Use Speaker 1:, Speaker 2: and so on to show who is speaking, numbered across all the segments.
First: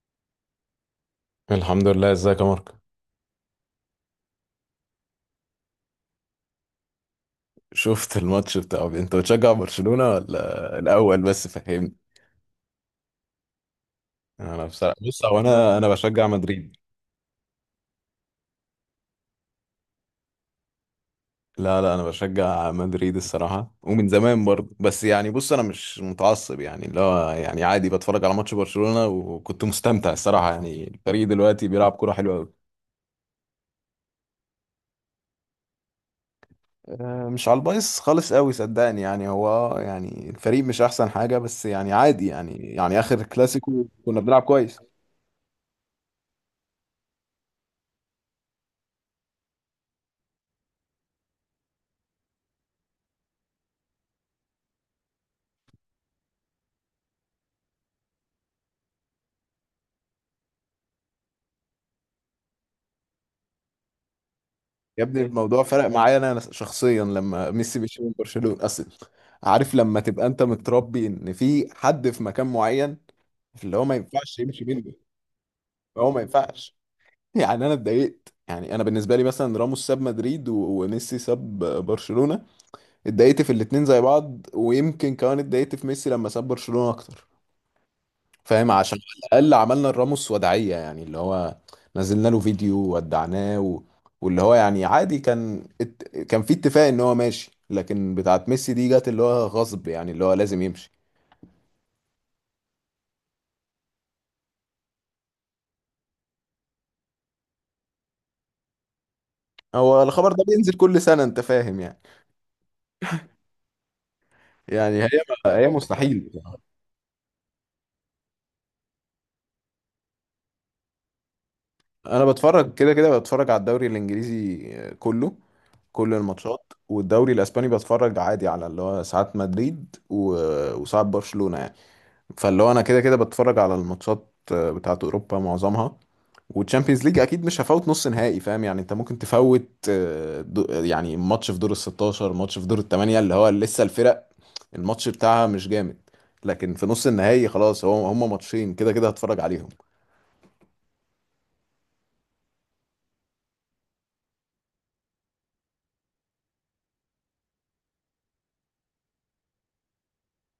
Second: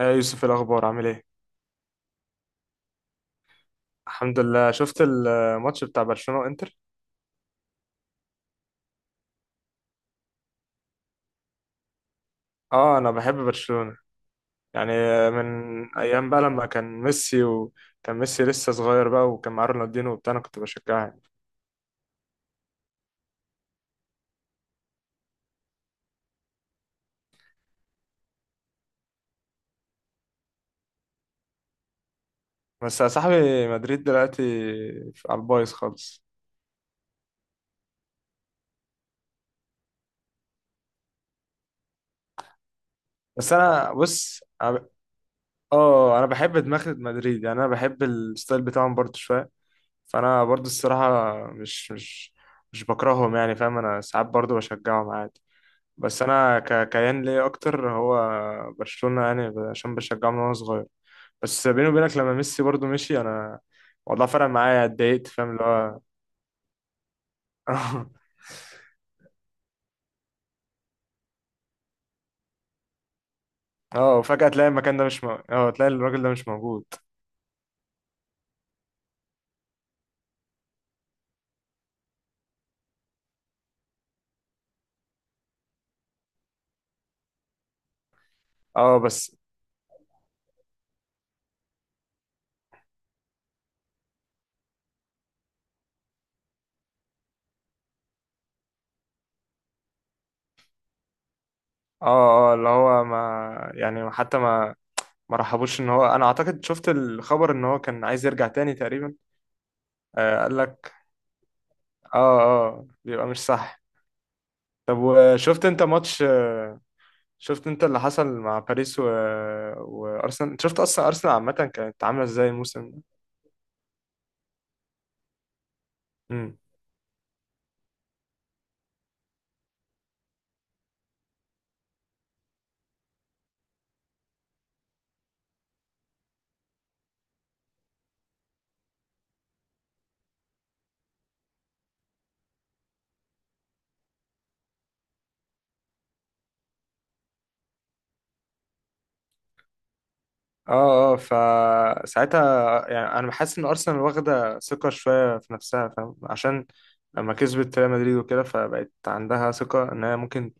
Speaker 1: يا يوسف، إيه الاخبار؟ عامل ايه؟
Speaker 2: الحمد لله، ازيك يا مارك؟
Speaker 1: الحمد لله. شفت الماتش بتاع برشلونة وانتر.
Speaker 2: شفت الماتش انت بتشجع برشلونة ولا الاول بس فهمني؟
Speaker 1: اه، انا بحب برشلونة،
Speaker 2: انا
Speaker 1: يعني
Speaker 2: بصراحة بص هو
Speaker 1: من
Speaker 2: انا بشجع
Speaker 1: ايام بقى لما
Speaker 2: مدريد.
Speaker 1: كان ميسي، وكان ميسي لسه صغير بقى، وكان معاه رونالدينو وبتاع. انا كنت بشجعها يعني.
Speaker 2: لا لا، انا بشجع مدريد الصراحة ومن زمان برضه، بس يعني بص انا مش متعصب، يعني اللي هو يعني عادي بتفرج على ماتش برشلونة وكنت مستمتع الصراحة، يعني الفريق دلوقتي بيلعب كرة حلوة قوي.
Speaker 1: بس يا صاحبي مدريد دلوقتي على البايظ خالص.
Speaker 2: مش على البايظ خالص قوي صدقني، يعني هو يعني الفريق مش احسن حاجة، بس يعني عادي يعني اخر
Speaker 1: بس
Speaker 2: كلاسيكو
Speaker 1: انا
Speaker 2: كنا
Speaker 1: بص،
Speaker 2: بنلعب كويس.
Speaker 1: اه، انا بحب دماغ مدريد، يعني انا بحب الستايل بتاعهم برضو شوية. فانا برضو الصراحة مش مش بكرههم يعني، فاهم. انا ساعات برضو بشجعهم عادي. بس انا كيان ليا اكتر هو برشلونة، يعني عشان بشجعه من وانا صغير. بس بيني وبينك لما ميسي برضو مشي، انا والله فرق معايا،
Speaker 2: يا ابني
Speaker 1: اتضايقت، فاهم
Speaker 2: الموضوع
Speaker 1: اللي
Speaker 2: فرق
Speaker 1: هو.
Speaker 2: معايا انا شخصيا لما ميسي مشي من برشلونة. اصل عارف لما تبقى انت متربي ان في حد في مكان معين، اللي هو ما
Speaker 1: اه،
Speaker 2: ينفعش
Speaker 1: وفجأة
Speaker 2: يمشي
Speaker 1: تلاقي
Speaker 2: منه.
Speaker 1: المكان ده مش مو... اه تلاقي
Speaker 2: هو ما
Speaker 1: الراجل ده مش
Speaker 2: ينفعش.
Speaker 1: موجود.
Speaker 2: يعني انا اتضايقت، يعني انا بالنسبه لي مثلا راموس ساب مدريد وميسي ساب برشلونه. اتضايقت في الاتنين زي بعض، ويمكن كمان اتضايقت في ميسي لما ساب برشلونه اكتر، فاهم؟ عشان
Speaker 1: اه، بس.
Speaker 2: على الاقل عملنا الراموس وداعيه، يعني اللي هو نزلنا له فيديو وودعناه واللي هو يعني عادي كان كان في اتفاق ان هو ماشي، لكن بتاعت ميسي دي جت، اللي هو غصب يعني اللي هو لازم يمشي.
Speaker 1: اه، اه، اللي هو، ما يعني حتى ما رحبوش ان هو، انا اعتقد شفت الخبر ان هو كان عايز يرجع تاني تقريبا.
Speaker 2: هو الخبر
Speaker 1: آه،
Speaker 2: ده
Speaker 1: قال
Speaker 2: بينزل
Speaker 1: لك.
Speaker 2: كل سنه، انت فاهم يعني.
Speaker 1: اه، اه، بيبقى مش صح. طب
Speaker 2: يعني هي
Speaker 1: وشفت
Speaker 2: هي
Speaker 1: انت ماتش
Speaker 2: مستحيل.
Speaker 1: شفت انت اللي حصل مع باريس و... وارسنال؟ انت شفت اصلا ارسنال عامه كانت عامله
Speaker 2: انا
Speaker 1: ازاي
Speaker 2: بتفرج
Speaker 1: الموسم
Speaker 2: كده
Speaker 1: ده؟
Speaker 2: كده، بتفرج على الدوري الانجليزي كله، كل
Speaker 1: امم.
Speaker 2: الماتشات، والدوري الاسباني بتفرج عادي على اللي هو ساعات مدريد وساعات برشلونه يعني. فاللي هو انا كده كده بتفرج على الماتشات، بتاعت اوروبا معظمها، والتشامبيونز ليج اكيد مش هفوت نص نهائي فاهم يعني. انت ممكن تفوت يعني ماتش في دور ال 16، ماتش في دور الثمانية، اللي هو لسه الفرق الماتش بتاعها مش جامد، لكن في نص النهائي خلاص هو هم ماتشين كده كده هتفرج عليهم.
Speaker 1: اه، اه، فساعتها يعني انا بحس ان ارسنال واخده ثقه شويه في نفسها، فاهم، عشان لما كسبت ريال مدريد وكده، فبقت عندها ثقه ان هي ممكن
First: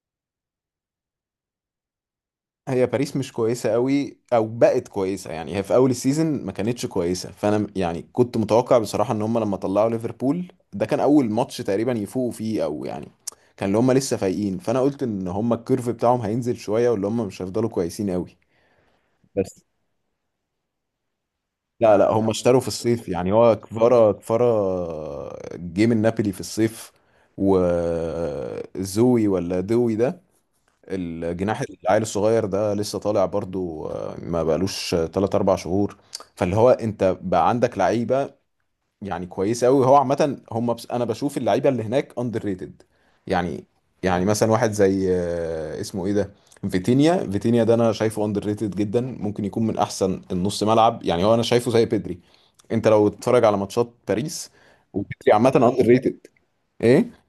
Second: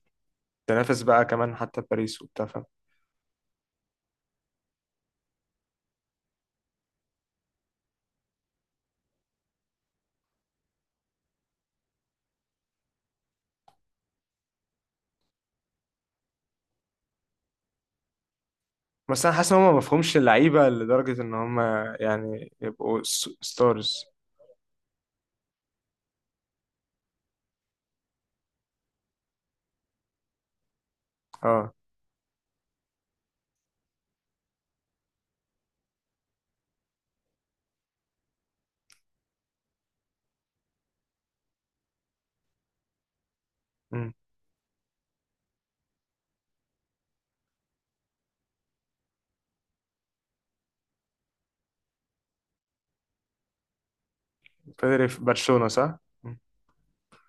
Speaker 1: تنافس بقى كمان حتى باريس وبتاع، فاهم.
Speaker 2: هي باريس مش كويسة قوي او بقت كويسة، يعني هي في اول السيزون ما كانتش كويسة. يعني كنت متوقع بصراحة ان هم لما طلعوا ليفربول ده كان اول ماتش تقريبا يفوقوا فيه، او يعني كان اللي هم لسه فايقين، فانا قلت ان هم الكيرف بتاعهم هينزل شوية واللي هم مش هيفضلوا كويسين قوي.
Speaker 1: بس انا حاسس ان
Speaker 2: بس
Speaker 1: هم مفهومش اللعيبه لدرجه ان هم،
Speaker 2: لا لا، هم
Speaker 1: يعني،
Speaker 2: اشتروا في
Speaker 1: يبقوا
Speaker 2: الصيف، يعني هو
Speaker 1: ستارز.
Speaker 2: كفارا جه من نابولي في الصيف، وزوي ولا دوي ده الجناح
Speaker 1: اه،
Speaker 2: العيل الصغير ده لسه طالع برضو. ما بقالوش 3 4 شهور. فاللي هو انت بقى عندك لعيبه يعني كويسه قوي، هو عامه هم. بس انا بشوف اللعيبه اللي هناك اندر ريتد يعني.
Speaker 1: امم.
Speaker 2: يعني مثلا واحد زي اسمه ايه ده، فيتينيا. فيتينيا ده انا شايفه اندر ريتد جدا، ممكن يكون من احسن النص ملعب. يعني هو انا شايفه زي بيدري، انت لو تتفرج على ماتشات باريس.
Speaker 1: بيدري في
Speaker 2: وبيدري عامه
Speaker 1: برشلونه
Speaker 2: اندر
Speaker 1: صح؟
Speaker 2: ريتد.
Speaker 1: مم.
Speaker 2: ايه؟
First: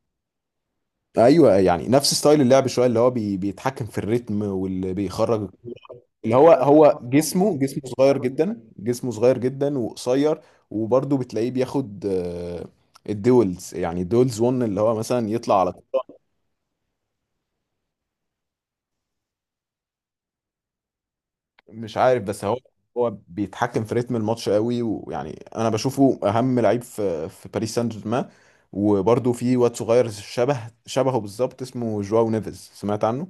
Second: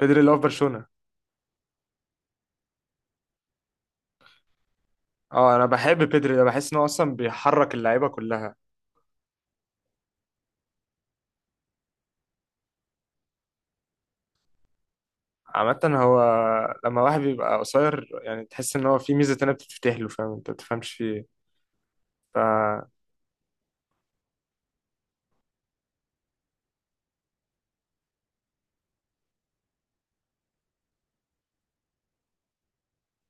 Speaker 1: بيدري اللي هو في برشلونه.
Speaker 2: ايوه، يعني نفس ستايل اللعب شويه، اللي هو بيتحكم في الريتم واللي بيخرج.
Speaker 1: اه، انا بحب
Speaker 2: اللي
Speaker 1: بيدري ده،
Speaker 2: هو
Speaker 1: بحس ان هو
Speaker 2: هو
Speaker 1: اصلا
Speaker 2: جسمه
Speaker 1: بيحرك
Speaker 2: جسمه
Speaker 1: اللعيبه
Speaker 2: صغير
Speaker 1: كلها.
Speaker 2: جدا، جسمه صغير جدا وقصير. وبرضه بتلاقيه بياخد الدولز، يعني دولز 1، اللي هو مثلا يطلع على
Speaker 1: عامه
Speaker 2: طول.
Speaker 1: هو، لما واحد بيبقى قصير يعني تحس ان هو في ميزه تانية بتتفتح له، فاهم، انت ما تفهمش فيه ايه.
Speaker 2: مش عارف بس هو
Speaker 1: ف
Speaker 2: هو بيتحكم في رتم الماتش قوي، ويعني انا بشوفه اهم لعيب في باريس سان جيرمان. وبرضه في واد صغير شبه، شبهه بالظبط، اسمه جواو نيفيز. سمعت عنه؟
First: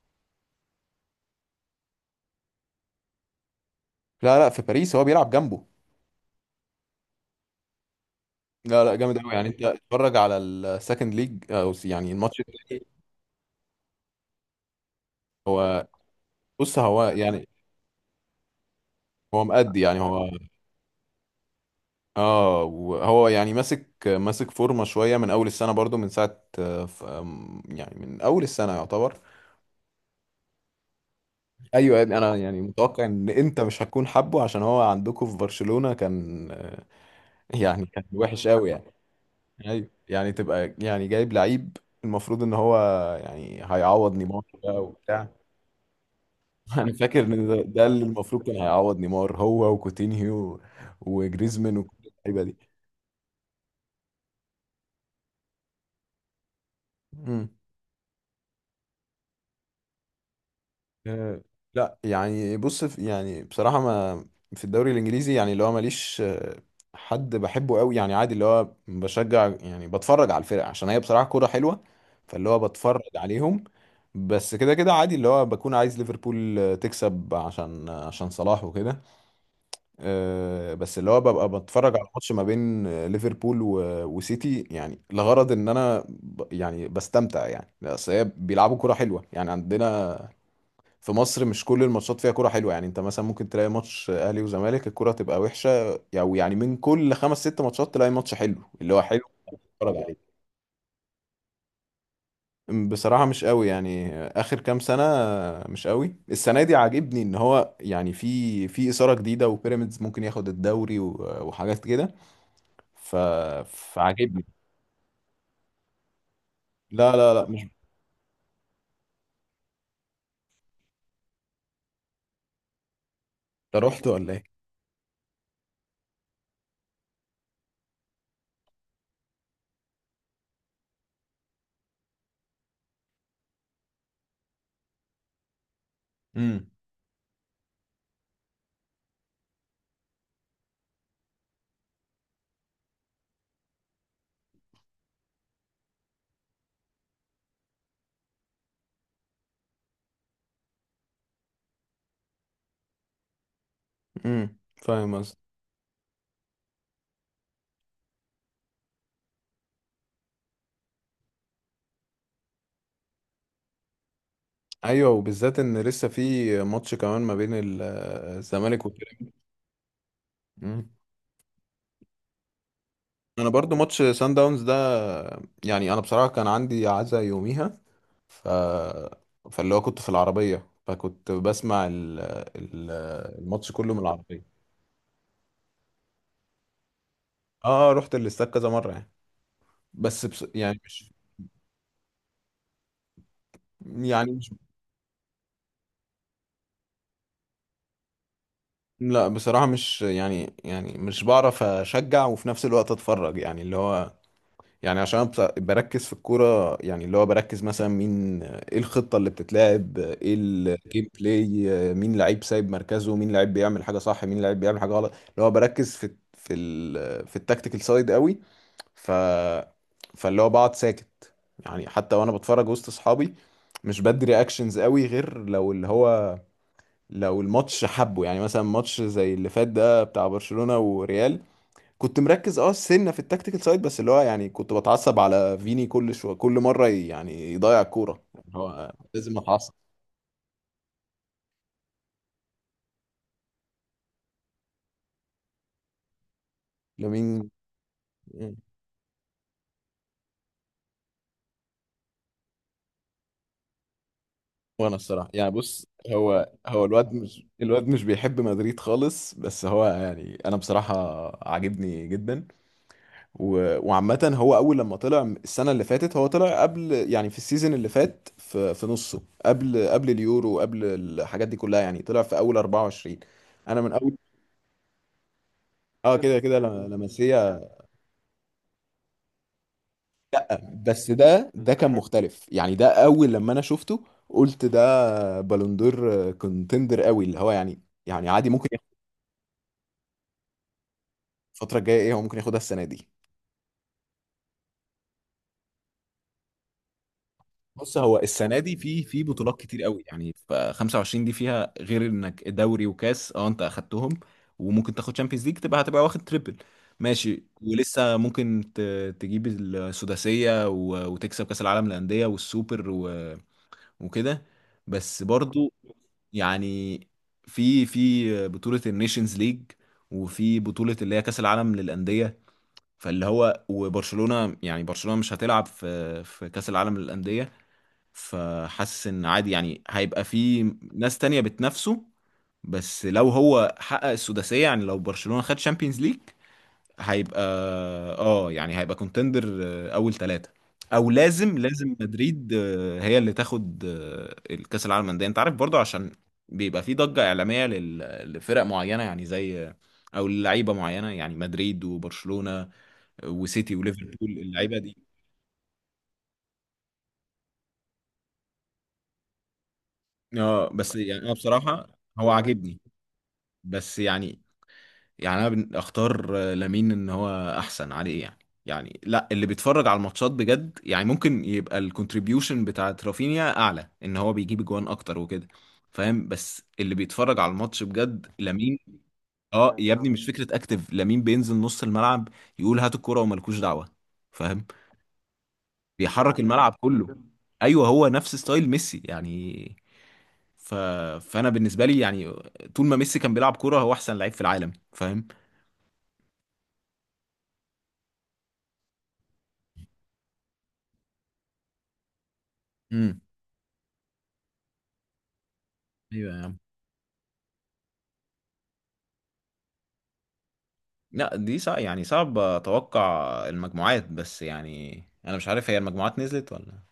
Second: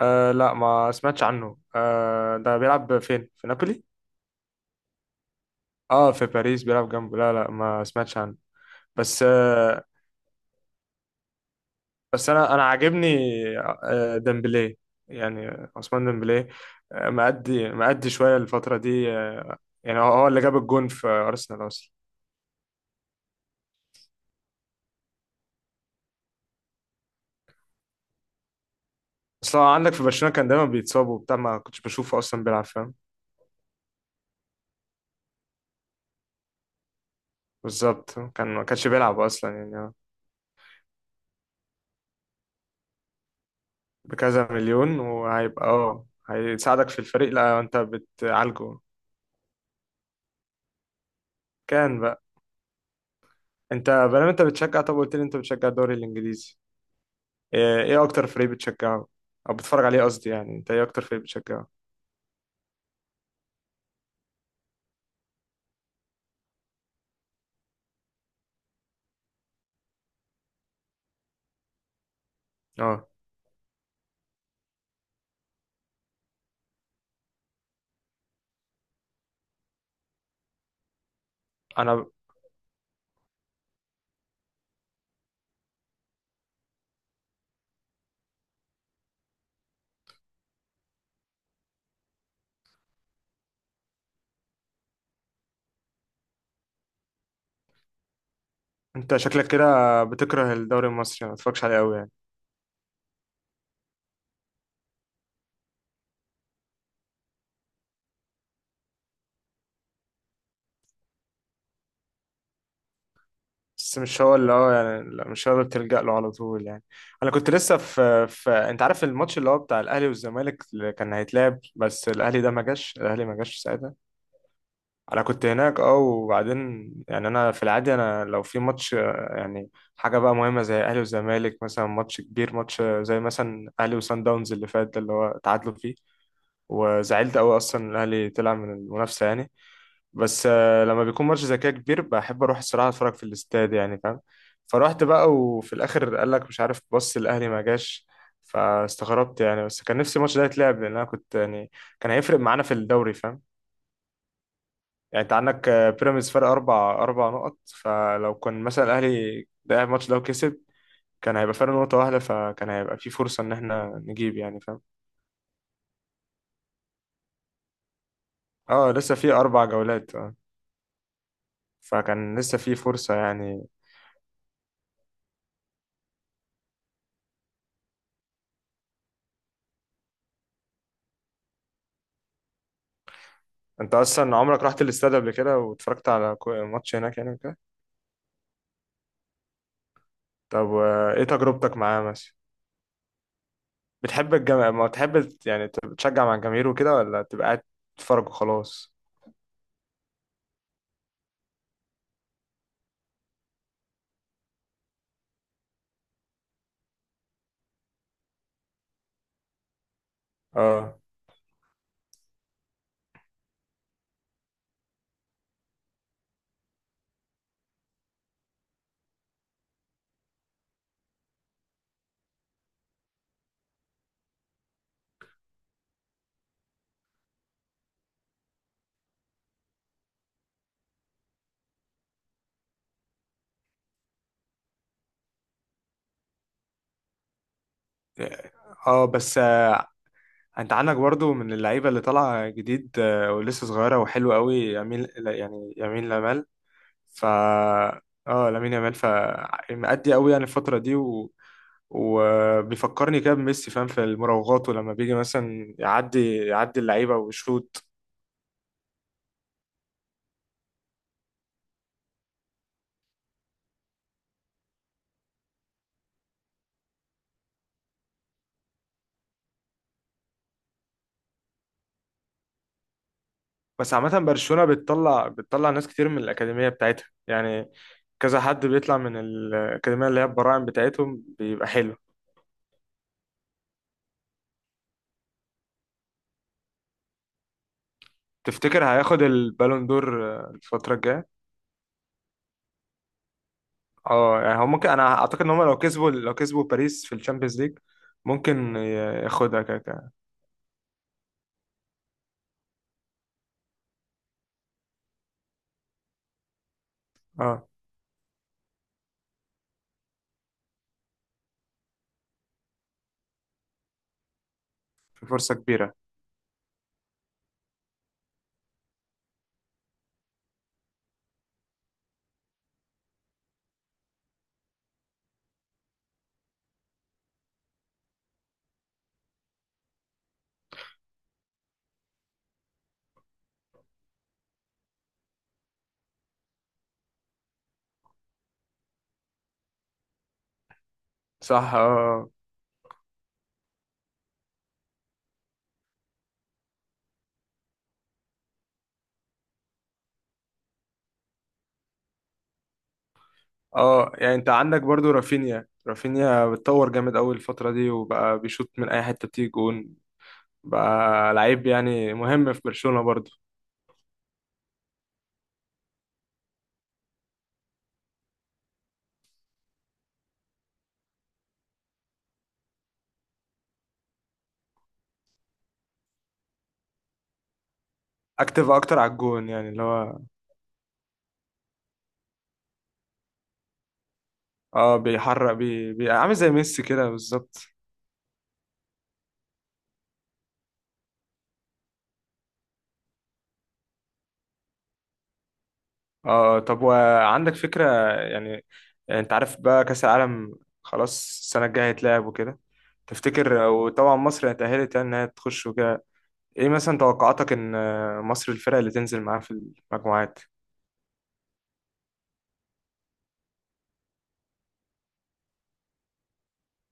Speaker 1: آه، لا، ما سمعتش عنه. ده بيلعب فين، في نابولي؟
Speaker 2: لا لا، في باريس هو بيلعب جنبه.
Speaker 1: اه، في باريس بيلعب جنبه، لا، لا، ما سمعتش عنه.
Speaker 2: لا لا، جامد
Speaker 1: بس
Speaker 2: قوي، يعني انت
Speaker 1: آه
Speaker 2: اتفرج على السكند ليج يعني
Speaker 1: بس
Speaker 2: الماتش
Speaker 1: انا
Speaker 2: ده.
Speaker 1: عاجبني، ديمبلي، يعني
Speaker 2: هو
Speaker 1: عثمان ديمبلي.
Speaker 2: بص هو يعني،
Speaker 1: مأدي مأدي شويه الفتره دي
Speaker 2: هو
Speaker 1: آه،
Speaker 2: مأدي
Speaker 1: يعني
Speaker 2: يعني
Speaker 1: هو هو
Speaker 2: هو.
Speaker 1: اللي جاب الجون في ارسنال اصلا.
Speaker 2: اه وهو يعني ماسك فورمه شويه من اول السنه برضو من ساعه آه، ف- آم، يعني من اول السنه يعتبر.
Speaker 1: اصلا عندك في برشلونة كان دايما بيتصاب وبتاع، ما كنتش
Speaker 2: ايوه يا ابني
Speaker 1: بشوفه
Speaker 2: انا
Speaker 1: اصلا
Speaker 2: يعني
Speaker 1: بيلعب، فاهم.
Speaker 2: متوقع ان انت مش هتكون حابه عشان هو عندكم في برشلونه كان يعني كان
Speaker 1: بالظبط
Speaker 2: وحش
Speaker 1: كان، ما
Speaker 2: قوي يعني.
Speaker 1: كانش بيلعب اصلا يعني
Speaker 2: ايوه
Speaker 1: آه،
Speaker 2: يعني تبقى يعني جايب لعيب المفروض ان هو يعني هيعوض نيمار
Speaker 1: بكذا
Speaker 2: بقى
Speaker 1: مليون
Speaker 2: وبتاع.
Speaker 1: وهيبقى هيساعدك
Speaker 2: انا
Speaker 1: في
Speaker 2: فاكر
Speaker 1: الفريق،
Speaker 2: ان
Speaker 1: لا
Speaker 2: ده
Speaker 1: انت
Speaker 2: ده اللي المفروض كان
Speaker 1: بتعالجه.
Speaker 2: هيعوض نيمار، هو وكوتينيو وجريزمان، وكل
Speaker 1: كان بقى.
Speaker 2: اللعيبه دي.
Speaker 1: انت بقى، انت بتشجع، طب قلت لي انت بتشجع الدوري الانجليزي.
Speaker 2: مم.
Speaker 1: ايه اكتر فريق بتشجعه، او بتتفرج عليه قصدي، يعني انت ايه اكتر فريق
Speaker 2: آه،
Speaker 1: بتشجعه؟
Speaker 2: لا يعني بص يعني بصراحه ما في الدوري الانجليزي يعني اللي هو ماليش حد بحبه قوي يعني عادي. اللي هو بشجع يعني بتفرج على الفرق عشان هي بصراحه كوره حلوه، فاللي هو
Speaker 1: اه
Speaker 2: بتفرج عليهم بس. كده كده عادي اللي هو بكون عايز ليفربول تكسب عشان عشان صلاح وكده. بس اللي هو ببقى بتفرج
Speaker 1: انا
Speaker 2: على ماتش ما بين ليفربول وسيتي، يعني لغرض ان انا يعني بستمتع يعني. بس هي بيلعبوا كرة حلوة يعني. عندنا في مصر مش كل الماتشات فيها كرة حلوة، يعني انت مثلا ممكن تلاقي ماتش اهلي وزمالك الكرة تبقى وحشة، او يعني من كل خمس ست ماتشات تلاقي ماتش حلو اللي هو
Speaker 1: انت
Speaker 2: حلو
Speaker 1: شكلك
Speaker 2: تتفرج
Speaker 1: كده
Speaker 2: عليه.
Speaker 1: بتكره الدوري المصري، ما بتتفرجش عليه قوي يعني.
Speaker 2: بصراحة مش قوي يعني آخر كام سنة مش قوي. السنة دي عاجبني إن هو يعني في في إثارة جديدة، وبيراميدز ممكن ياخد الدوري وحاجات كده، ف...
Speaker 1: بس مش هو،
Speaker 2: فعاجبني.
Speaker 1: اللي هو يعني، لا، مش هو اللي بتلجأ له على طول يعني.
Speaker 2: لا
Speaker 1: انا
Speaker 2: لا لا
Speaker 1: كنت
Speaker 2: مش.
Speaker 1: لسه في، انت عارف الماتش اللي هو بتاع الاهلي والزمالك اللي كان هيتلعب، بس الاهلي ده ما جاش، الاهلي ما جاش
Speaker 2: ده
Speaker 1: ساعتها.
Speaker 2: رحت ولا ايه؟
Speaker 1: انا كنت هناك. اه وبعدين يعني انا في العادي، انا لو في ماتش، يعني حاجه بقى مهمه زي اهلي وزمالك مثلا، ماتش كبير، ماتش زي مثلا اهلي وسان داونز اللي فات ده اللي هو تعادلوا فيه.
Speaker 2: امم.
Speaker 1: وزعلت قوي اصلا ان الاهلي طلع من المنافسه يعني. بس، لما بيكون ماتش زي كده كبير، بحب اروح الصراحه اتفرج في الاستاد يعني، فاهم. فرحت بقى، وفي الاخر قال لك مش عارف، بص الاهلي ما جاش. فاستغربت يعني، بس كان نفسي الماتش ده يتلعب لان انا كنت يعني كان هيفرق معانا في الدوري، فاهم.
Speaker 2: فاهم
Speaker 1: يعني انت
Speaker 2: قصدي.
Speaker 1: عندك بيراميدز فرق اربع نقط، فلو كان مثلا الاهلي ده الماتش ده وكسب، كان هيبقى فرق نقطه واحده، فكان هيبقى في فرصه ان احنا نجيب يعني، فاهم.
Speaker 2: ايوه، وبالذات ان لسه في ماتش كمان ما بين الزمالك
Speaker 1: اه، لسه في
Speaker 2: وبيراميدز.
Speaker 1: اربع جولات.
Speaker 2: مم.
Speaker 1: فكان لسه في فرصة
Speaker 2: انا
Speaker 1: يعني.
Speaker 2: برضو ماتش سان داونز ده، يعني انا بصراحه كان عندي عزا يوميها. ف فاللي هو كنت في العربيه، فكنت بسمع ال... الماتش كله
Speaker 1: انت
Speaker 2: من
Speaker 1: اصلا
Speaker 2: العربيه.
Speaker 1: عمرك رحت الاستاد قبل كده واتفرجت على ماتش هناك يعني كده؟
Speaker 2: اه رحت الاستاد كذا مره يعني. بس بس
Speaker 1: طب
Speaker 2: يعني
Speaker 1: و-
Speaker 2: مش،
Speaker 1: ايه تجربتك معاه مثلا؟
Speaker 2: يعني
Speaker 1: بتحب
Speaker 2: مش.
Speaker 1: ما بتحب يعني تشجع مع الجماهير وكده، ولا تبقى قاعد تتفرج وخلاص؟
Speaker 2: لا بصراحة مش يعني، يعني مش بعرف أشجع وفي نفس الوقت أتفرج، يعني اللي هو يعني عشان بركز في الكورة. يعني اللي هو بركز مثلا مين، إيه الخطة اللي بتتلعب، إيه
Speaker 1: اه،
Speaker 2: الجيم بلاي، مين لعيب سايب مركزه، مين لعيب بيعمل حاجة صح، مين لعيب بيعمل حاجة غلط. اللي هو بركز في ال في التكتيكال سايد قوي. ف فاللي هو بقعد ساكت، يعني حتى وأنا بتفرج وسط أصحابي مش بدي رياكشنز قوي غير لو اللي هو لو الماتش حبه، يعني مثلا ماتش زي اللي فات ده بتاع برشلونة وريال. كنت مركز اه سنة في التكتيكال سايد، بس اللي هو يعني كنت بتعصب على فيني كل شوية، كل مرة يعني يضيع الكورة، يعني هو
Speaker 1: اه،
Speaker 2: لازم
Speaker 1: بس
Speaker 2: اتعصب.
Speaker 1: آه، انت عندك برضو من اللعيبة اللي طالعة جديد، ولسه صغيرة وحلوة قوي، يمين يعني يمين لمال. ف
Speaker 2: لمين؟
Speaker 1: اه، لامين يامال. مأدي قوي يعني الفترة دي، و... وبيفكرني كده بميسي، فاهم، في المراوغات، ولما
Speaker 2: وانا
Speaker 1: بيجي
Speaker 2: الصراحة يعني
Speaker 1: مثلا
Speaker 2: بص،
Speaker 1: يعدي
Speaker 2: هو
Speaker 1: يعدي
Speaker 2: هو الواد،
Speaker 1: اللعيبة
Speaker 2: مش
Speaker 1: ويشوط.
Speaker 2: الواد مش بيحب مدريد خالص، بس هو يعني انا بصراحة عاجبني جدا. وعامة هو أول لما طلع السنة اللي فاتت، هو طلع قبل يعني في السيزون اللي فات في في نصه قبل قبل اليورو، قبل الحاجات دي كلها، يعني طلع في أول 24. أنا من
Speaker 1: بس
Speaker 2: أول،
Speaker 1: عامة برشلونة بتطلع ناس كتير
Speaker 2: اه
Speaker 1: من
Speaker 2: كده كده
Speaker 1: الأكاديمية بتاعتها
Speaker 2: لمسيه.
Speaker 1: يعني. كذا حد بيطلع من الأكاديمية اللي هي
Speaker 2: لا
Speaker 1: البراعم
Speaker 2: بس
Speaker 1: بتاعتهم
Speaker 2: ده
Speaker 1: بيبقى
Speaker 2: ده كان
Speaker 1: حلو.
Speaker 2: مختلف، يعني ده أول لما أنا شفته قلت ده بالون دور كونتندر قوي، اللي هو يعني يعني عادي ممكن
Speaker 1: تفتكر
Speaker 2: ياخد.
Speaker 1: هياخد البالون دور، الفترة الجاية؟
Speaker 2: الفترة الجاية إيه، هو ممكن ياخدها السنة دي.
Speaker 1: اه، يعني هو ممكن، انا اعتقد ان هم لو كسبوا، باريس في الشامبيونز ليج.
Speaker 2: بص هو السنه دي
Speaker 1: ممكن
Speaker 2: في في بطولات
Speaker 1: ياخدها كده
Speaker 2: كتير قوي،
Speaker 1: كده.
Speaker 2: يعني ف 25 دي فيها، غير انك دوري وكاس اه انت اخدتهم، وممكن تاخد شامبيونز ليج تبقى هتبقى واخد تريبل. ماشي،
Speaker 1: اه،
Speaker 2: ولسه ممكن تجيب السداسيه وتكسب كاس العالم للانديه والسوبر وكده. بس
Speaker 1: في فرصة
Speaker 2: برضو
Speaker 1: كبيرة.
Speaker 2: يعني في في بطوله النيشنز ليج، وفي بطوله اللي هي كاس العالم للانديه، فاللي هو وبرشلونه يعني برشلونه مش هتلعب في في كاس العالم للانديه، فحاسس ان عادي يعني هيبقى في ناس تانية بتنافسه. بس لو هو حقق السداسية، يعني لو برشلونة خد شامبيونز ليج، هيبقى اه يعني هيبقى كونتندر اول ثلاثة. او لازم
Speaker 1: صح،
Speaker 2: لازم
Speaker 1: اه.
Speaker 2: مدريد هي اللي تاخد الكاس العالم للانديه. انت عارف برضه عشان بيبقى في ضجة اعلامية لفرق معينة يعني زي، او لعيبة معينة يعني مدريد وبرشلونة وسيتي
Speaker 1: اه،
Speaker 2: وليفربول،
Speaker 1: يعني انت
Speaker 2: اللعيبة
Speaker 1: عندك
Speaker 2: دي.
Speaker 1: برضو رافينيا، بتطور جامد قوي الفترة دي، وبقى بيشوط من اي حتة بتيجي جون،
Speaker 2: اه بس يعني انا
Speaker 1: بقى لعيب
Speaker 2: بصراحة
Speaker 1: يعني
Speaker 2: هو
Speaker 1: مهم في
Speaker 2: عاجبني.
Speaker 1: برشلونة برضو.
Speaker 2: بس يعني يعني انا اختار لامين ان هو احسن عليه يعني. يعني لا، اللي بيتفرج على الماتشات بجد يعني ممكن يبقى الكونتريبيوشن بتاعت رافينيا اعلى ان هو بيجيب جوان اكتر وكده فاهم، بس اللي بيتفرج على الماتش بجد لامين.
Speaker 1: اكتر على الجون يعني
Speaker 2: اه
Speaker 1: اللي
Speaker 2: يا ابني
Speaker 1: هو.
Speaker 2: مش فكرة اكتف، لامين بينزل نص الملعب يقول هات الكرة وملكوش دعوة، فاهم؟
Speaker 1: اه، بيحرق، بي عامل
Speaker 2: بيحرك
Speaker 1: زي
Speaker 2: الملعب
Speaker 1: ميسي كده
Speaker 2: كله.
Speaker 1: بالظبط.
Speaker 2: ايوه هو نفس ستايل ميسي يعني. ف... فانا بالنسبة لي يعني طول ما ميسي كان بيلعب كرة هو احسن لعيب في العالم، فاهم؟
Speaker 1: اه، طب وعندك فكرة؟ يعني، انت عارف بقى كأس العالم، خلاص، السنة الجاية هيتلعب وكده.
Speaker 2: امم.
Speaker 1: تفتكر، وطبعا مصر اتأهلت يعني انها تخش وكده،
Speaker 2: ايوه يا عم.
Speaker 1: ايه مثلا توقعاتك ان مصر، الفرق اللي تنزل معاها في المجموعات؟
Speaker 2: لا دي صعب يعني صعب اتوقع المجموعات، بس يعني انا مش عارف هي المجموعات نزلت ولا.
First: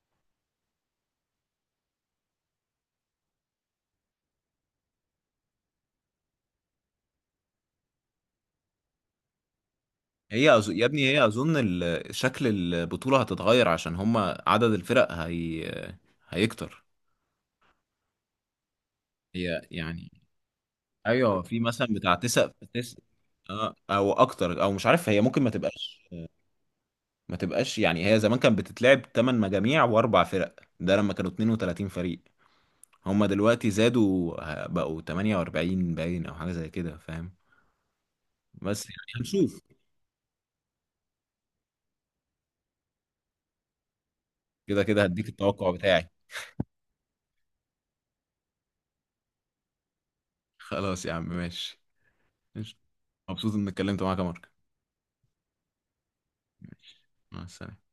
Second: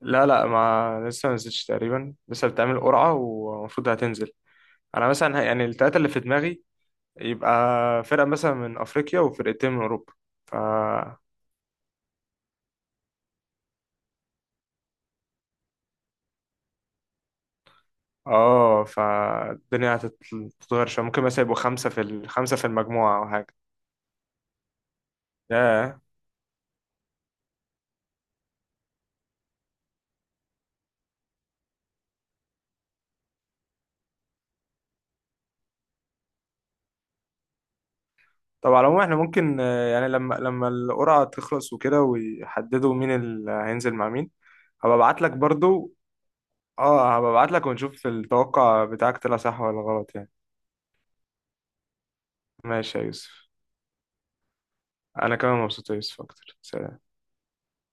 Speaker 1: لا، لا، ما لسه ما نزلتش تقريبا، لسه بتعمل قرعة ومفروض هتنزل. انا مثلا يعني التلاتة اللي في دماغي يبقى فرقة مثلا من افريقيا وفرقتين من اوروبا.
Speaker 2: هي
Speaker 1: ف
Speaker 2: يا ابني هي اظن شكل البطولة هتتغير عشان هما عدد الفرق هي هيكتر.
Speaker 1: اه،
Speaker 2: هي
Speaker 1: فالدنيا
Speaker 2: يعني
Speaker 1: هتتغير شوية، ممكن مثلا
Speaker 2: ايوه
Speaker 1: يبقوا
Speaker 2: في مثلا
Speaker 1: خمسة في
Speaker 2: بتاع تسع،
Speaker 1: خمسة في
Speaker 2: تس...
Speaker 1: المجموعة او حاجة.
Speaker 2: آه، او اكتر او مش عارف هي ممكن
Speaker 1: ياه.
Speaker 2: ما تبقاش، يعني هي زمان كانت بتتلعب 8 مجاميع واربع فرق، ده لما كانوا 32 فريق. هما دلوقتي زادوا بقوا 48 باين، او حاجة زي كده فاهم.
Speaker 1: طب على
Speaker 2: بس
Speaker 1: العموم احنا
Speaker 2: يعني هنشوف.
Speaker 1: ممكن، يعني لما القرعة تخلص وكده، ويحددوا مين اللي هينزل مع مين،
Speaker 2: كده
Speaker 1: هبقى
Speaker 2: كده
Speaker 1: ابعت
Speaker 2: هديك
Speaker 1: لك
Speaker 2: التوقع
Speaker 1: برضو.
Speaker 2: بتاعي.
Speaker 1: اه، هبقى ابعت لك ونشوف التوقع بتاعك طلع صح ولا غلط يعني.
Speaker 2: خلاص يا عم ماشي. ماشي.
Speaker 1: ماشي يا يوسف.
Speaker 2: مبسوط اني اتكلمت معاك يا مارك.
Speaker 1: انا كمان مبسوط يا يوسف اكتر،
Speaker 2: ماشي.
Speaker 1: سلام.
Speaker 2: مع السلامة.